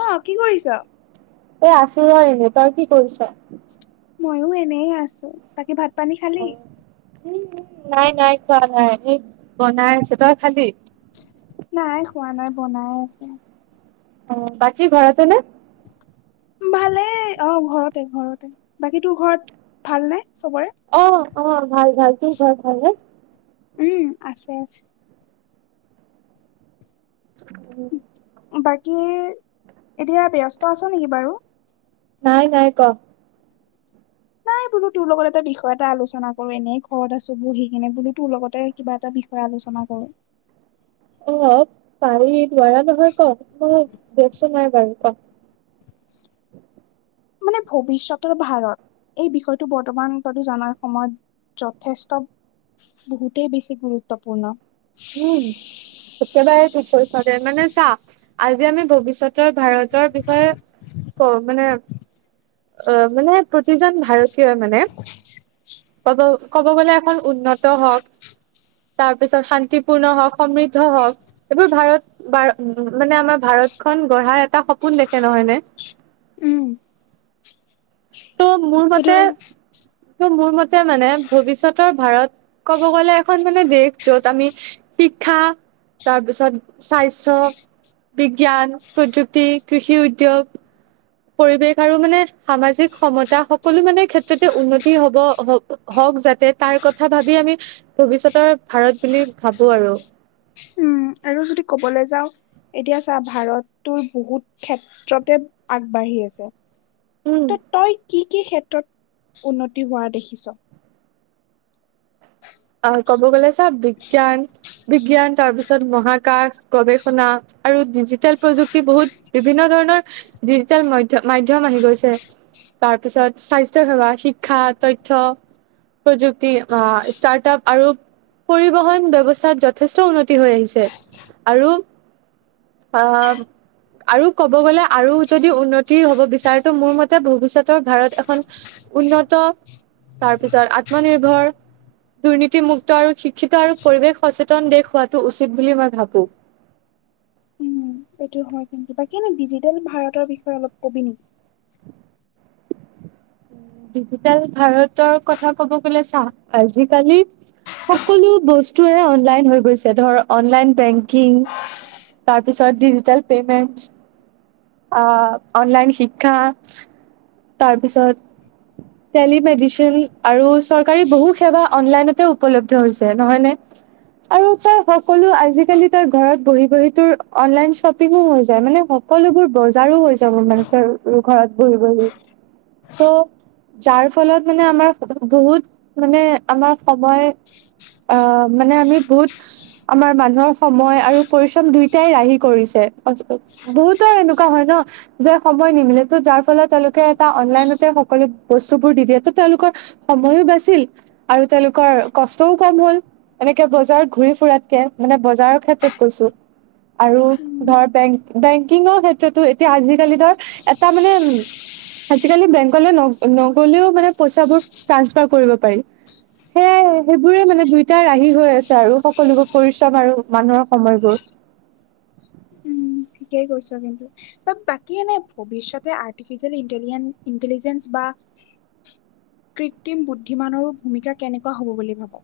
অ কি কৰিছ এ আছো ৰ এনেই তই কি কৰিছ ময়ো এনে আছো বাকী ভাত পানী খালি উ উ নাই নাই খোৱা নাই এই বনাই আছে তই খালি নাই খোৱা নাই বনাই আছে অ বাকি ঘৰতে নে বা ভালেই অ ঘৰতে ঘৰতে বাকীতো ঘৰত ভাল নাই চবৰে অ অ ভাল ভাল তোৰ ঘৰত ভাল নে উম আছে আছে উম বাকী এতিয়া ব্যস্ত আছ নেকি বাৰু নাই নাই ক নাই বোলো তোৰ লগত এটা বিষয় এটা আলোচনা কৰো এনেই ঘৰত আছো বুলো সেইকেনে বোলো তোৰ লগতে কিবা এটা বিষয়ে আলোচনা কৰোঁ। অ পাৰি নোৱাৰা নহয় ক মই বস্ত নাই বাৰু ক, মানে ভৱিষ্যতৰ ভাৰত এই বিষয়টো বৰ্তমান তো জনাৰ সময়ত- যথেষ্ট বহুতেই বেছি গুৰুত্বপূৰ্ণ। উম একেবাৰে কি চলে মানে চা আজি আমি ভৱিষ্যত উত্তৰ ভাৰতৰ বিষয়ে কওঁ মানে অ মানে প্ৰতিজন ভাৰতীয়ই মানে হয় [inaudible] [unintelligible] কব ক'ব গ'লে এখন উন্নত হওক তাৰপিছত শান্তিপূৰ্ণ হওক সমৃদ্ধ হওক। এইবোৰ ভাৰত উ মানে আমাৰ ভাৰত গঢ়াৰ এটা সপোন দেখে নহয় নে? উম ত' মোৰ মতে এইটো ত মোৰ মতে মানে ভৱিষ্যতৰ ভাৰত ক'ব গ'লে এখন মানে দেশ য'ত আমি শিক্ষা তাৰপিছত স্বাস্থ্য, বিজ্ঞান, প্ৰযুক্তি, কৃষি উদ্যোগ পৰিৱেশ আৰু মানে সামাজিক সমতা সকলো মানে ক্ষেত্ৰতে উন্নতি হব হওক যাতে তাৰ কথা ভাবি আমি ভৱিষ্যতৰ ভাৰত বুলি ভাবো আৰু। উম। আৰু যদি ক'বলৈ যাওঁ এতিয়া চা ভাৰত টোৰ বহুত ক্ষেত্ৰতে আগবাঢ়ি আছে, উম ত তই কি কি ক্ষেত্ৰত উন্নতি হোৱা দেখিছ? আহ ক'ব গ'লে চা বিজ্ঞান, বিজ্ঞান তাৰ পিছত মহাকাশ গৱেষণা আৰু ডিজিটেল প্ৰযুক্তি বহুত বিভিন্ন ধৰণৰ ডিজিটেল ম্য মাধ্যম আহি গৈছে। তাৰপিছত স্বাস্থ্য সেৱা শিক্ষা তথ্য প্ৰযুক্তি বা ষ্টাৰ্ট আপ আৰু পৰিবহণ ব্যৱস্থাত যথেষ্ট উন্নতি হৈ আহিছে। আৰু আহ আৰু ক'ব গ'লে আৰু যদি উন্নতি হব বিচাৰে তো মোৰ মতে ভৱিষ্যতৰ ভাৰত এখন উন্নত তাৰপিছত আত্মনিৰ্ভৰ দুৰ্নীতিমুক্ত আৰু শিক্ষিত আৰু পৰিৱেশ সচেতন দেশ হোৱাটো উচিত বুলি মই ভাবো। সেইটো হয় কিন্তু বাকী এনেই ডিজিটেল ভাৰতৰ বিষয়ে অলপ কবি নেকি? ডিজিটেল ভাৰতৰ কথা ক'ব গ'লে চাহ আজিকালি সকলো বস্তুয়ে অনলাইন হৈ গৈছে ধৰ অনলাইন বেংকিং তাৰ পিছত ডিজিটেল পেমেণ্ট, আহ অনলাইন শিক্ষা তাৰপিছত টেলিমেডিচিন আৰু চৰকাৰী বহু সেৱা অনলাইনতে উপলব্ধ হৈছে নহয় নে? আৰু চা সকলো আজিকালি তই ঘৰত বহি বহি তোৰ অনলাইন শ্বপিংও হৈ যায় মানে সকলোবোৰ বজাৰো হৈ যাব মাহঁতৰ ঘৰত বহি বহি ত যাৰ ফলত মানে আমাৰ বহুত মানে আমাৰ সময় অ মানে আমি বহুত আমাৰ মানুহৰ সময় আৰু পৰিশ্ৰম দুইটাই ৰাহি কৰিছে বহুতৰ এনেকুৱা ক হয় ন? যে সময় নিমিলে ত যাৰ ফলত তেওঁলোকে এটা অনলাইনতে সকলো বস্তু বোৰ দি দিয়ে ত তেওঁলোকৰ সময়ো বাচিল আৰু তেওঁলোকৰ কষ্টও কম হ'ল। এনেকে বজাৰত ঘূৰি ফুৰাতকে মানে বজাৰৰ ক্ষেত্ৰত কৈছোঁ, আৰু উম ধৰ বেং বেংকিংৰ সেই এতিয়া তোৰ ধৰ এটা মানে উম আজিকালি বেংকলৈ নগ'লেও মানে পইচাবোৰ ট্ৰানসফাৰ কৰিব পাৰি। সেয়াই, সেইবোৰে মানে দুইটাই ৰাহি হৈ আছে আৰু সকলোবোৰ পৰিশ্ৰম আৰু মানুহৰ সময়বোৰ। উম ঠিকেই কৈছ কিন্তু। বা বাকী এনে ভৱিষ্যতে আৰ্টিফিচিয়েল ইণ্টেলিজেন্ঞ্চ বা কৃত্ৰিম বুদ্ধিমানৰো ভূমিকা কেনেকুৱা হ'ব বুলি ভাব?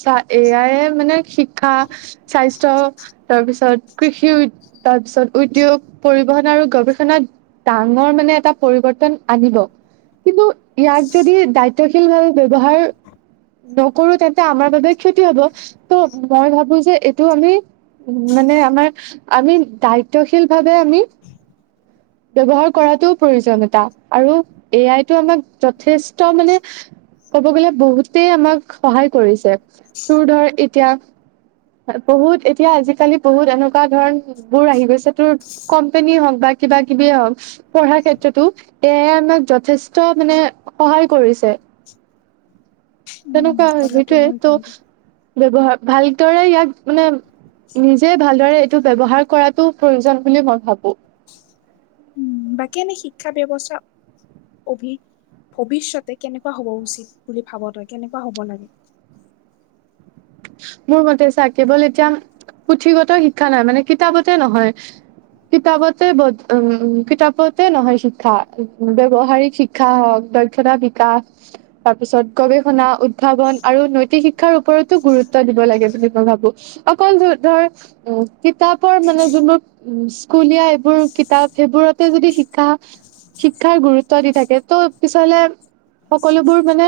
চা, এ আই য়ে মানে শিক্ষা স্বাস্থ্য তাৰপিছত কৃষি তাৰপিছত উদ্যোগ পৰিবহন আৰু গৱেষণাত ডাঙৰ মানে এটা পৰিৱৰ্তন আনিব। কিন্তু ইয়াক যদি দায়িত্বশীল ভাৱে ব্যৱহাৰ নকৰো তেন্তে আমাৰ বাবে ক্ষতি হ'ব, ত' মই ভাবো যে এইটো আমি- উমঁ' মানে আমাৰ আমি দায়িত্বশীল ভাৱে আমি- ব্যৱহাৰ কৰাটো প্ৰয়োজন এটা আৰু- এ আই টো আমাক যথেষ্ট মানে ক'ব গ'লে বহুতে আমাক সহায় কৰিছে, তোৰ ধৰ এতিয়া- বহুত এতিয়া আজিকালি বহুত এনেকুৱা ধৰণ বোৰ আহি গৈছে, তোৰ কোম্পনী হওঁক বা কিবা কিবিয়ে হওক। পঢ়াৰ ক্ষেত্ৰতো এয়াই আমাক যথেষ্ট মানে সহায় কৰিছে। উম তেনেকুৱা কথাটো সেইটোৱেই, হয় ত' কিন্তু ব্যৱহাৰ ভালদৰে ইয়াক মানে নিজে ভালদৰে এইটো ব্যৱহাৰ কৰাটো প্ৰয়োজন বুলি মই ভাবো। উম বাকী এনেই শিক্ষা ব্যৱস্থা অভি, ভৱিষয়তে কেনেকুৱা হ'ব উচিত বুলি ভাব তই কেনেকুৱা হ'ব লাগে? মোৰ মতে চা কেৱল এতিয়া পুথিগত শিক্ষা নহয় মানে কিতাপতে নহয়- কিতাপতে ব উমঁ' কিতাপতে নহয় শিক্ষা, ব্যৱহাৰিক শি শিক্ষা হওক, দক্ষণা বিকাশ- তাৰ পিছত গৱেষণা, উদ্ভাৱন আৰু নৈতিক শিক্ষাৰ ওপৰত- টো গুৰুত্ব দিব লাগে বুলি মই ভাবো, অকল ধৰ কিতাপৰ মানে যোনবোৰ উমঁ স্কুলীয়া এইবোৰ কিতাপ সেইবোৰতে যদি শিক্ষা- শিক্ষাৰ গুৰুত্ব দি থাকে ত' পিছলে- সকলোবোৰ মানে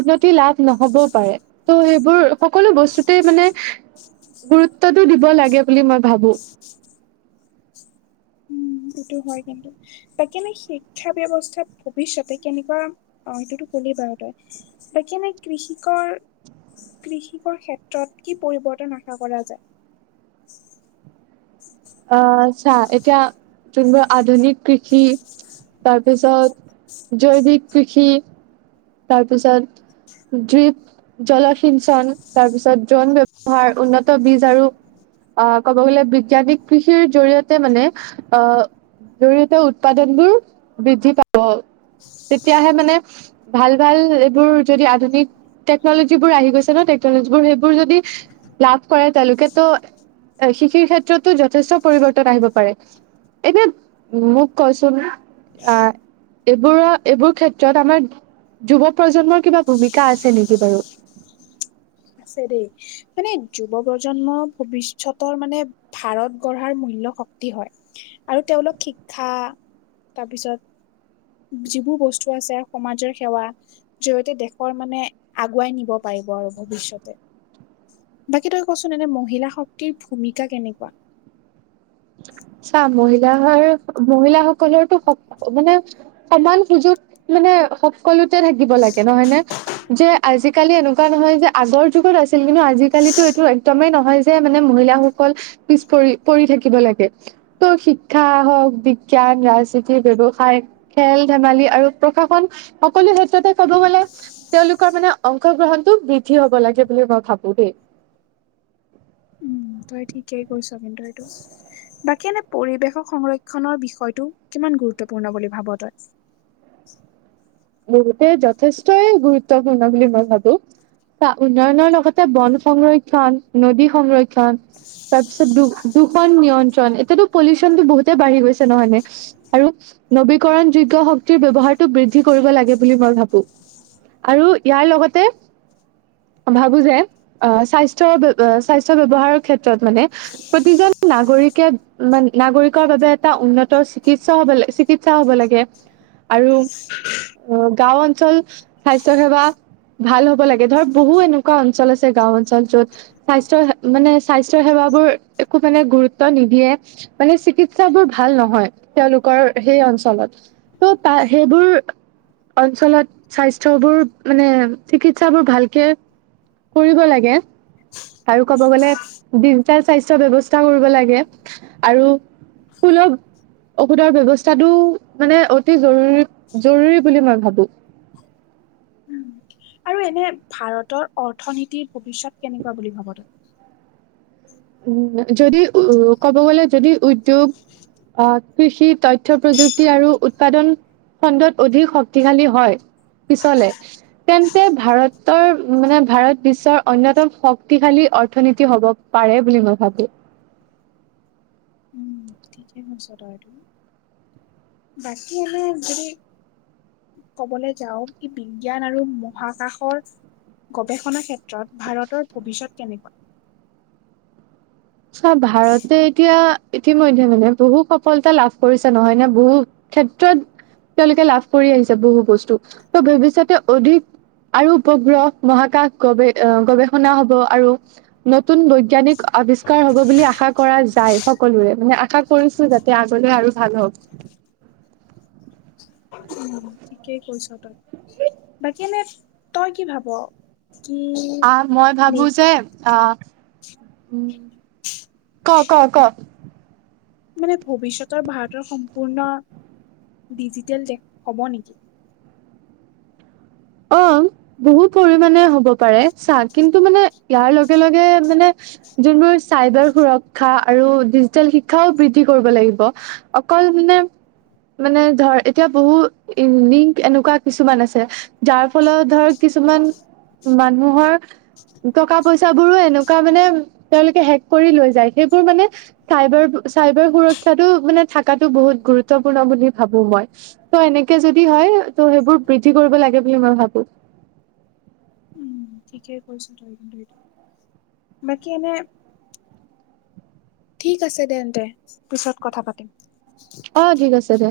উন্নতি লাভ নহবও পাৰে, ত' সেই বোৰ সকলো বস্তুতে মানে গুৰুত্বটো দিব লাগে বুলি মই ভাবোঁ। উম সেইটো হয় কিন্তু। তাকে লৈ শিক্ষা ব্যৱস্থাত ভৱিষ্যতে কেনেকুৱা, অ', সেইটোতো ক'লিয়েই বাৰু তই। তাকে এনেই কৃষিক কৃষিকৰ ক্ষেত্ৰত কি পৰিৱৰ্তন আশা কৰা যায়? আহ', চা, এতিয়া যোনবোৰ আধুনিক কৃষি তাৰপিছত জৈৱিক কৃষি- তাৰপিছত ড্ৰিপ জলসিঞ্চন তাৰ পিছত ড্ৰন ব্যৱহাৰ, উন্নত বীজ আৰু- আহ' ক'ব গ'লে বিজ্ঞানিক কৃষিৰ জৰিয়তে মানে অহ'- জৰি়য়তে উৎপাদনবোৰ বৃদ্ধি পাব, তেতিয়াহে মানে ভাল ভাল এইবোৰ যদি আধুনিক টেকনলজীবোৰ আহি গৈছে ন' টেকনলজীবোৰ সেইবোৰ যদি- লাভ কৰে, তেওঁলোকেতো শৃষিৰ ক্ষেত্ৰতো যথেষ্ট পৰিৱৰ্তন আহিব পাৰে। এতিয়া মোক কচোন। আহ' এইবোৰ-এইবোৰ ক্ষেত্ৰত আমাৰ যুৱ প্ৰজন্মৰ কিবা ভূমিকা আছে নেকি বাৰু? আছে দেই, মানে যুৱ প্ৰজন্মৰ ভবিষ্যতৰ মানে ভাৰত গঢ়াৰ মূল্য শক্তি হয়, আৰু তেওঁলোক শিক্ষা তাৰপিছত, যিবোৰ বস্তু আছে, সমাজৰ সেৱা জৰিয়তে দেশৰ মানে, আগুৱাই নিব পাৰিব আৰু ভৱিষ্যত। বাকী তই ক'চোন এনে মহিলা শক্তিৰ ভূমিকা কেনেকুৱা? চা মহিলৰ, মহিলাসকলৰো স মানে সমান সুযোগ, মানে স সকলোতে থাকিব লাগে নহয় নে, যে আজিকালি এনেকুৱা নহয় যে, আগৰ যুগত আছিল কিন্তু আজিকালিতো এইটো এক্দমেই নহয় যে, মানে মহিলাসকল পিছ পৰি, পৰি থাকিব লাগে। ত' শিক্ষা হওক, বিজ্ঞান, ৰাজনীতি, ব্যৱসায়। খেল ধেমালি আৰু প্ৰশাসন, সকলো ক্ষেত্ৰতে ক'ব গলে, তেওঁলোকৰ মানে অংশগ্ৰহণতটো বৃদ্ধি হ'ব লাগে বুলি মই ভাবো দেই। উম, তই ঠিকেই কৈছ কিন্তু এইটো। বাকী এনে পৰিৱেশৰ সংৰক্ষণৰ বিষয়টো, কিমান গুৰুত্বপূৰ্ণ বুলি ভাব তই। বহুতে যথেষ্টই গুৰুত্বপূৰ্ণ বুলি মই ভাবো। উন্নয়নৰ লগতে বন সংৰক্ষন, নদী সংৰক্ষন। তাৰপিছত দু দুষন নিয়ন্ত্ৰণ, এতিয়াতো পলিউচনটো বহুতে বাঢ়ি গৈছে, নহয়নে? আৰু, নবীকৰণ যোগ্য শক্তিৰ ব্যৱহাৰটো বৃদ্ধি কৰিব লাগে বুলি মই ভাবো, আৰু ইয়াৰ লগতে ভাবো যে, আহ স্বাস্থ্যৰ, স্বাস্থ্য ব্যৱহাৰৰ ক্ষেত্ৰত মানে প্ৰতিজন নাগৰিকে, মান নাগৰিকৰ বাবে এটা উন্নত চিকিৎসা হ'ব লাগে, চিকিৎসা চিকিৎসা হ'ব লাগে, আৰু [inaudible] অ', গাঁও অঞ্চল, স্বাস্থ্য সেৱা ভাল হ'ব লাগে, ধৰ বহু এনেকুৱা অঞ্চল আছে গাওঁ অঞ্চল য'ত স্বাস্থ্য, মানে স্বাস্থ্্য সেৱাবোৰ একো মানে গুৰুত্ব নিদিয়ে। মানে চিকিৎসাবোৰ ভাল নহয়, তেওঁলোকৰ সেই অঞ্চলত, ত' তো সেইবোৰ অঞ্চলত, স্বাস্থ্যবোৰ মানে, চিকিৎসাবোৰ ভালকে কৰিব লাগে। আৰু ক'ব গ'লে, ডিজিটেল স্বাস্থ্যৰ ব্যৱস্থা কৰিব লাগে, আৰু সুলভ ঔষধৰ ব্যৱস্থাটো, মানে অতি জৰুৰী, জৰুৰী বুলি মই ভাবো। উম, আৰু এনে, ভাৰতৰ অৰ্থনীতিৰ ভৱিষ্যত কেনেকুৱা বুলি ভাব তই? উম, যদি উ ক'ব গ'লে যদি উদ্যোগ আ কৃষি তথ্য প্ৰযুক্তি আৰু উৎপাদন খণ্ডত অধিক শক্তিশালী হয়, পিছলে। তেন্তে ভাৰতৰ, মানে ভাৰত বিশ্বৰ অন্যতম শক্তিশালী অৰ্থনীতি হ'ব পাৰে বুলি মই ভাবো। উম, [unintelligible] বাকী এনে যদি ক'বলৈ যাওঁ, কি বিজ্ঞান আৰু মহাকাশৰ গৱেষণাৰ ক্ষেত্ৰত ভাৰতৰ ভৱিষ্যত কেনেকুৱা? চা ভাৰতে এতিয়া, ইতিমধ্যে মানে, বহু সফলতা লাভ কৰিছে, নহয় নে, বহু ক্ষেত্ৰত, তেওঁলোকে লাভ কৰি আহিছে বহু বস্তু ত ভৱিষ্যতে অধিক আৰু উপগ্ৰহ মহাকাশ গৱ গৱেষণা হ'ব আৰু নতুন বৈজ্ঞানিক আবিষ্কাৰ হ'ব বুলি আশা কৰা যায় সকলোৰে, মানে আশা কৰিছো যাতে আগলৈ আৰু ভাল হওঁক। উম, ঠিকেই কৈছ তই, বাকী এনে তই কি ভাব? কি? অ মই নে ভাবো যে অ উ ক ক ক মানে ভৱিষ্যতৰ ভাৰতৰ সম্পূৰ্ণ ডিজিটেল দেশ হ'ব নেকি অ বহু পৰিমাণে হ'ব পাৰে চা কিন্তু মানে ইয়াৰ লগে লগে মানে যোনবোৰ চাইবাৰ সুৰক্ষা আৰু ডিজিটেল শিক্ষাও বৃদ্ধি কৰিব লাগিব অকল মানে মানে ধৰ, এতিয়া বহু লিংক এনেকুৱা কিছুমান আছে। যাৰ ফলত ধৰ কিছুমান মানুহৰ টকা পইচাবোৰো এনেকুৱা মানে তেওঁলোকে হেক কৰি লৈ যায়, সেইবোৰ মানে চাইবাৰ চাইবাৰ সুৰক্ষাটো মানে থাকাটো বহুত গুৰুত্বপূৰ্ণ বুলি ভাবো মই ত এনেকে যদি হয় ত' সেইবোৰ বৃদ্ধি কৰিব লাগে বুলি মই ভাবো উম, ঠিকেই কৈছ তই কিন্তু এইটো বাকী এনে ঠিক আছে তেন্তে পিছত কথা পাতিম অ ঠিক আছে দে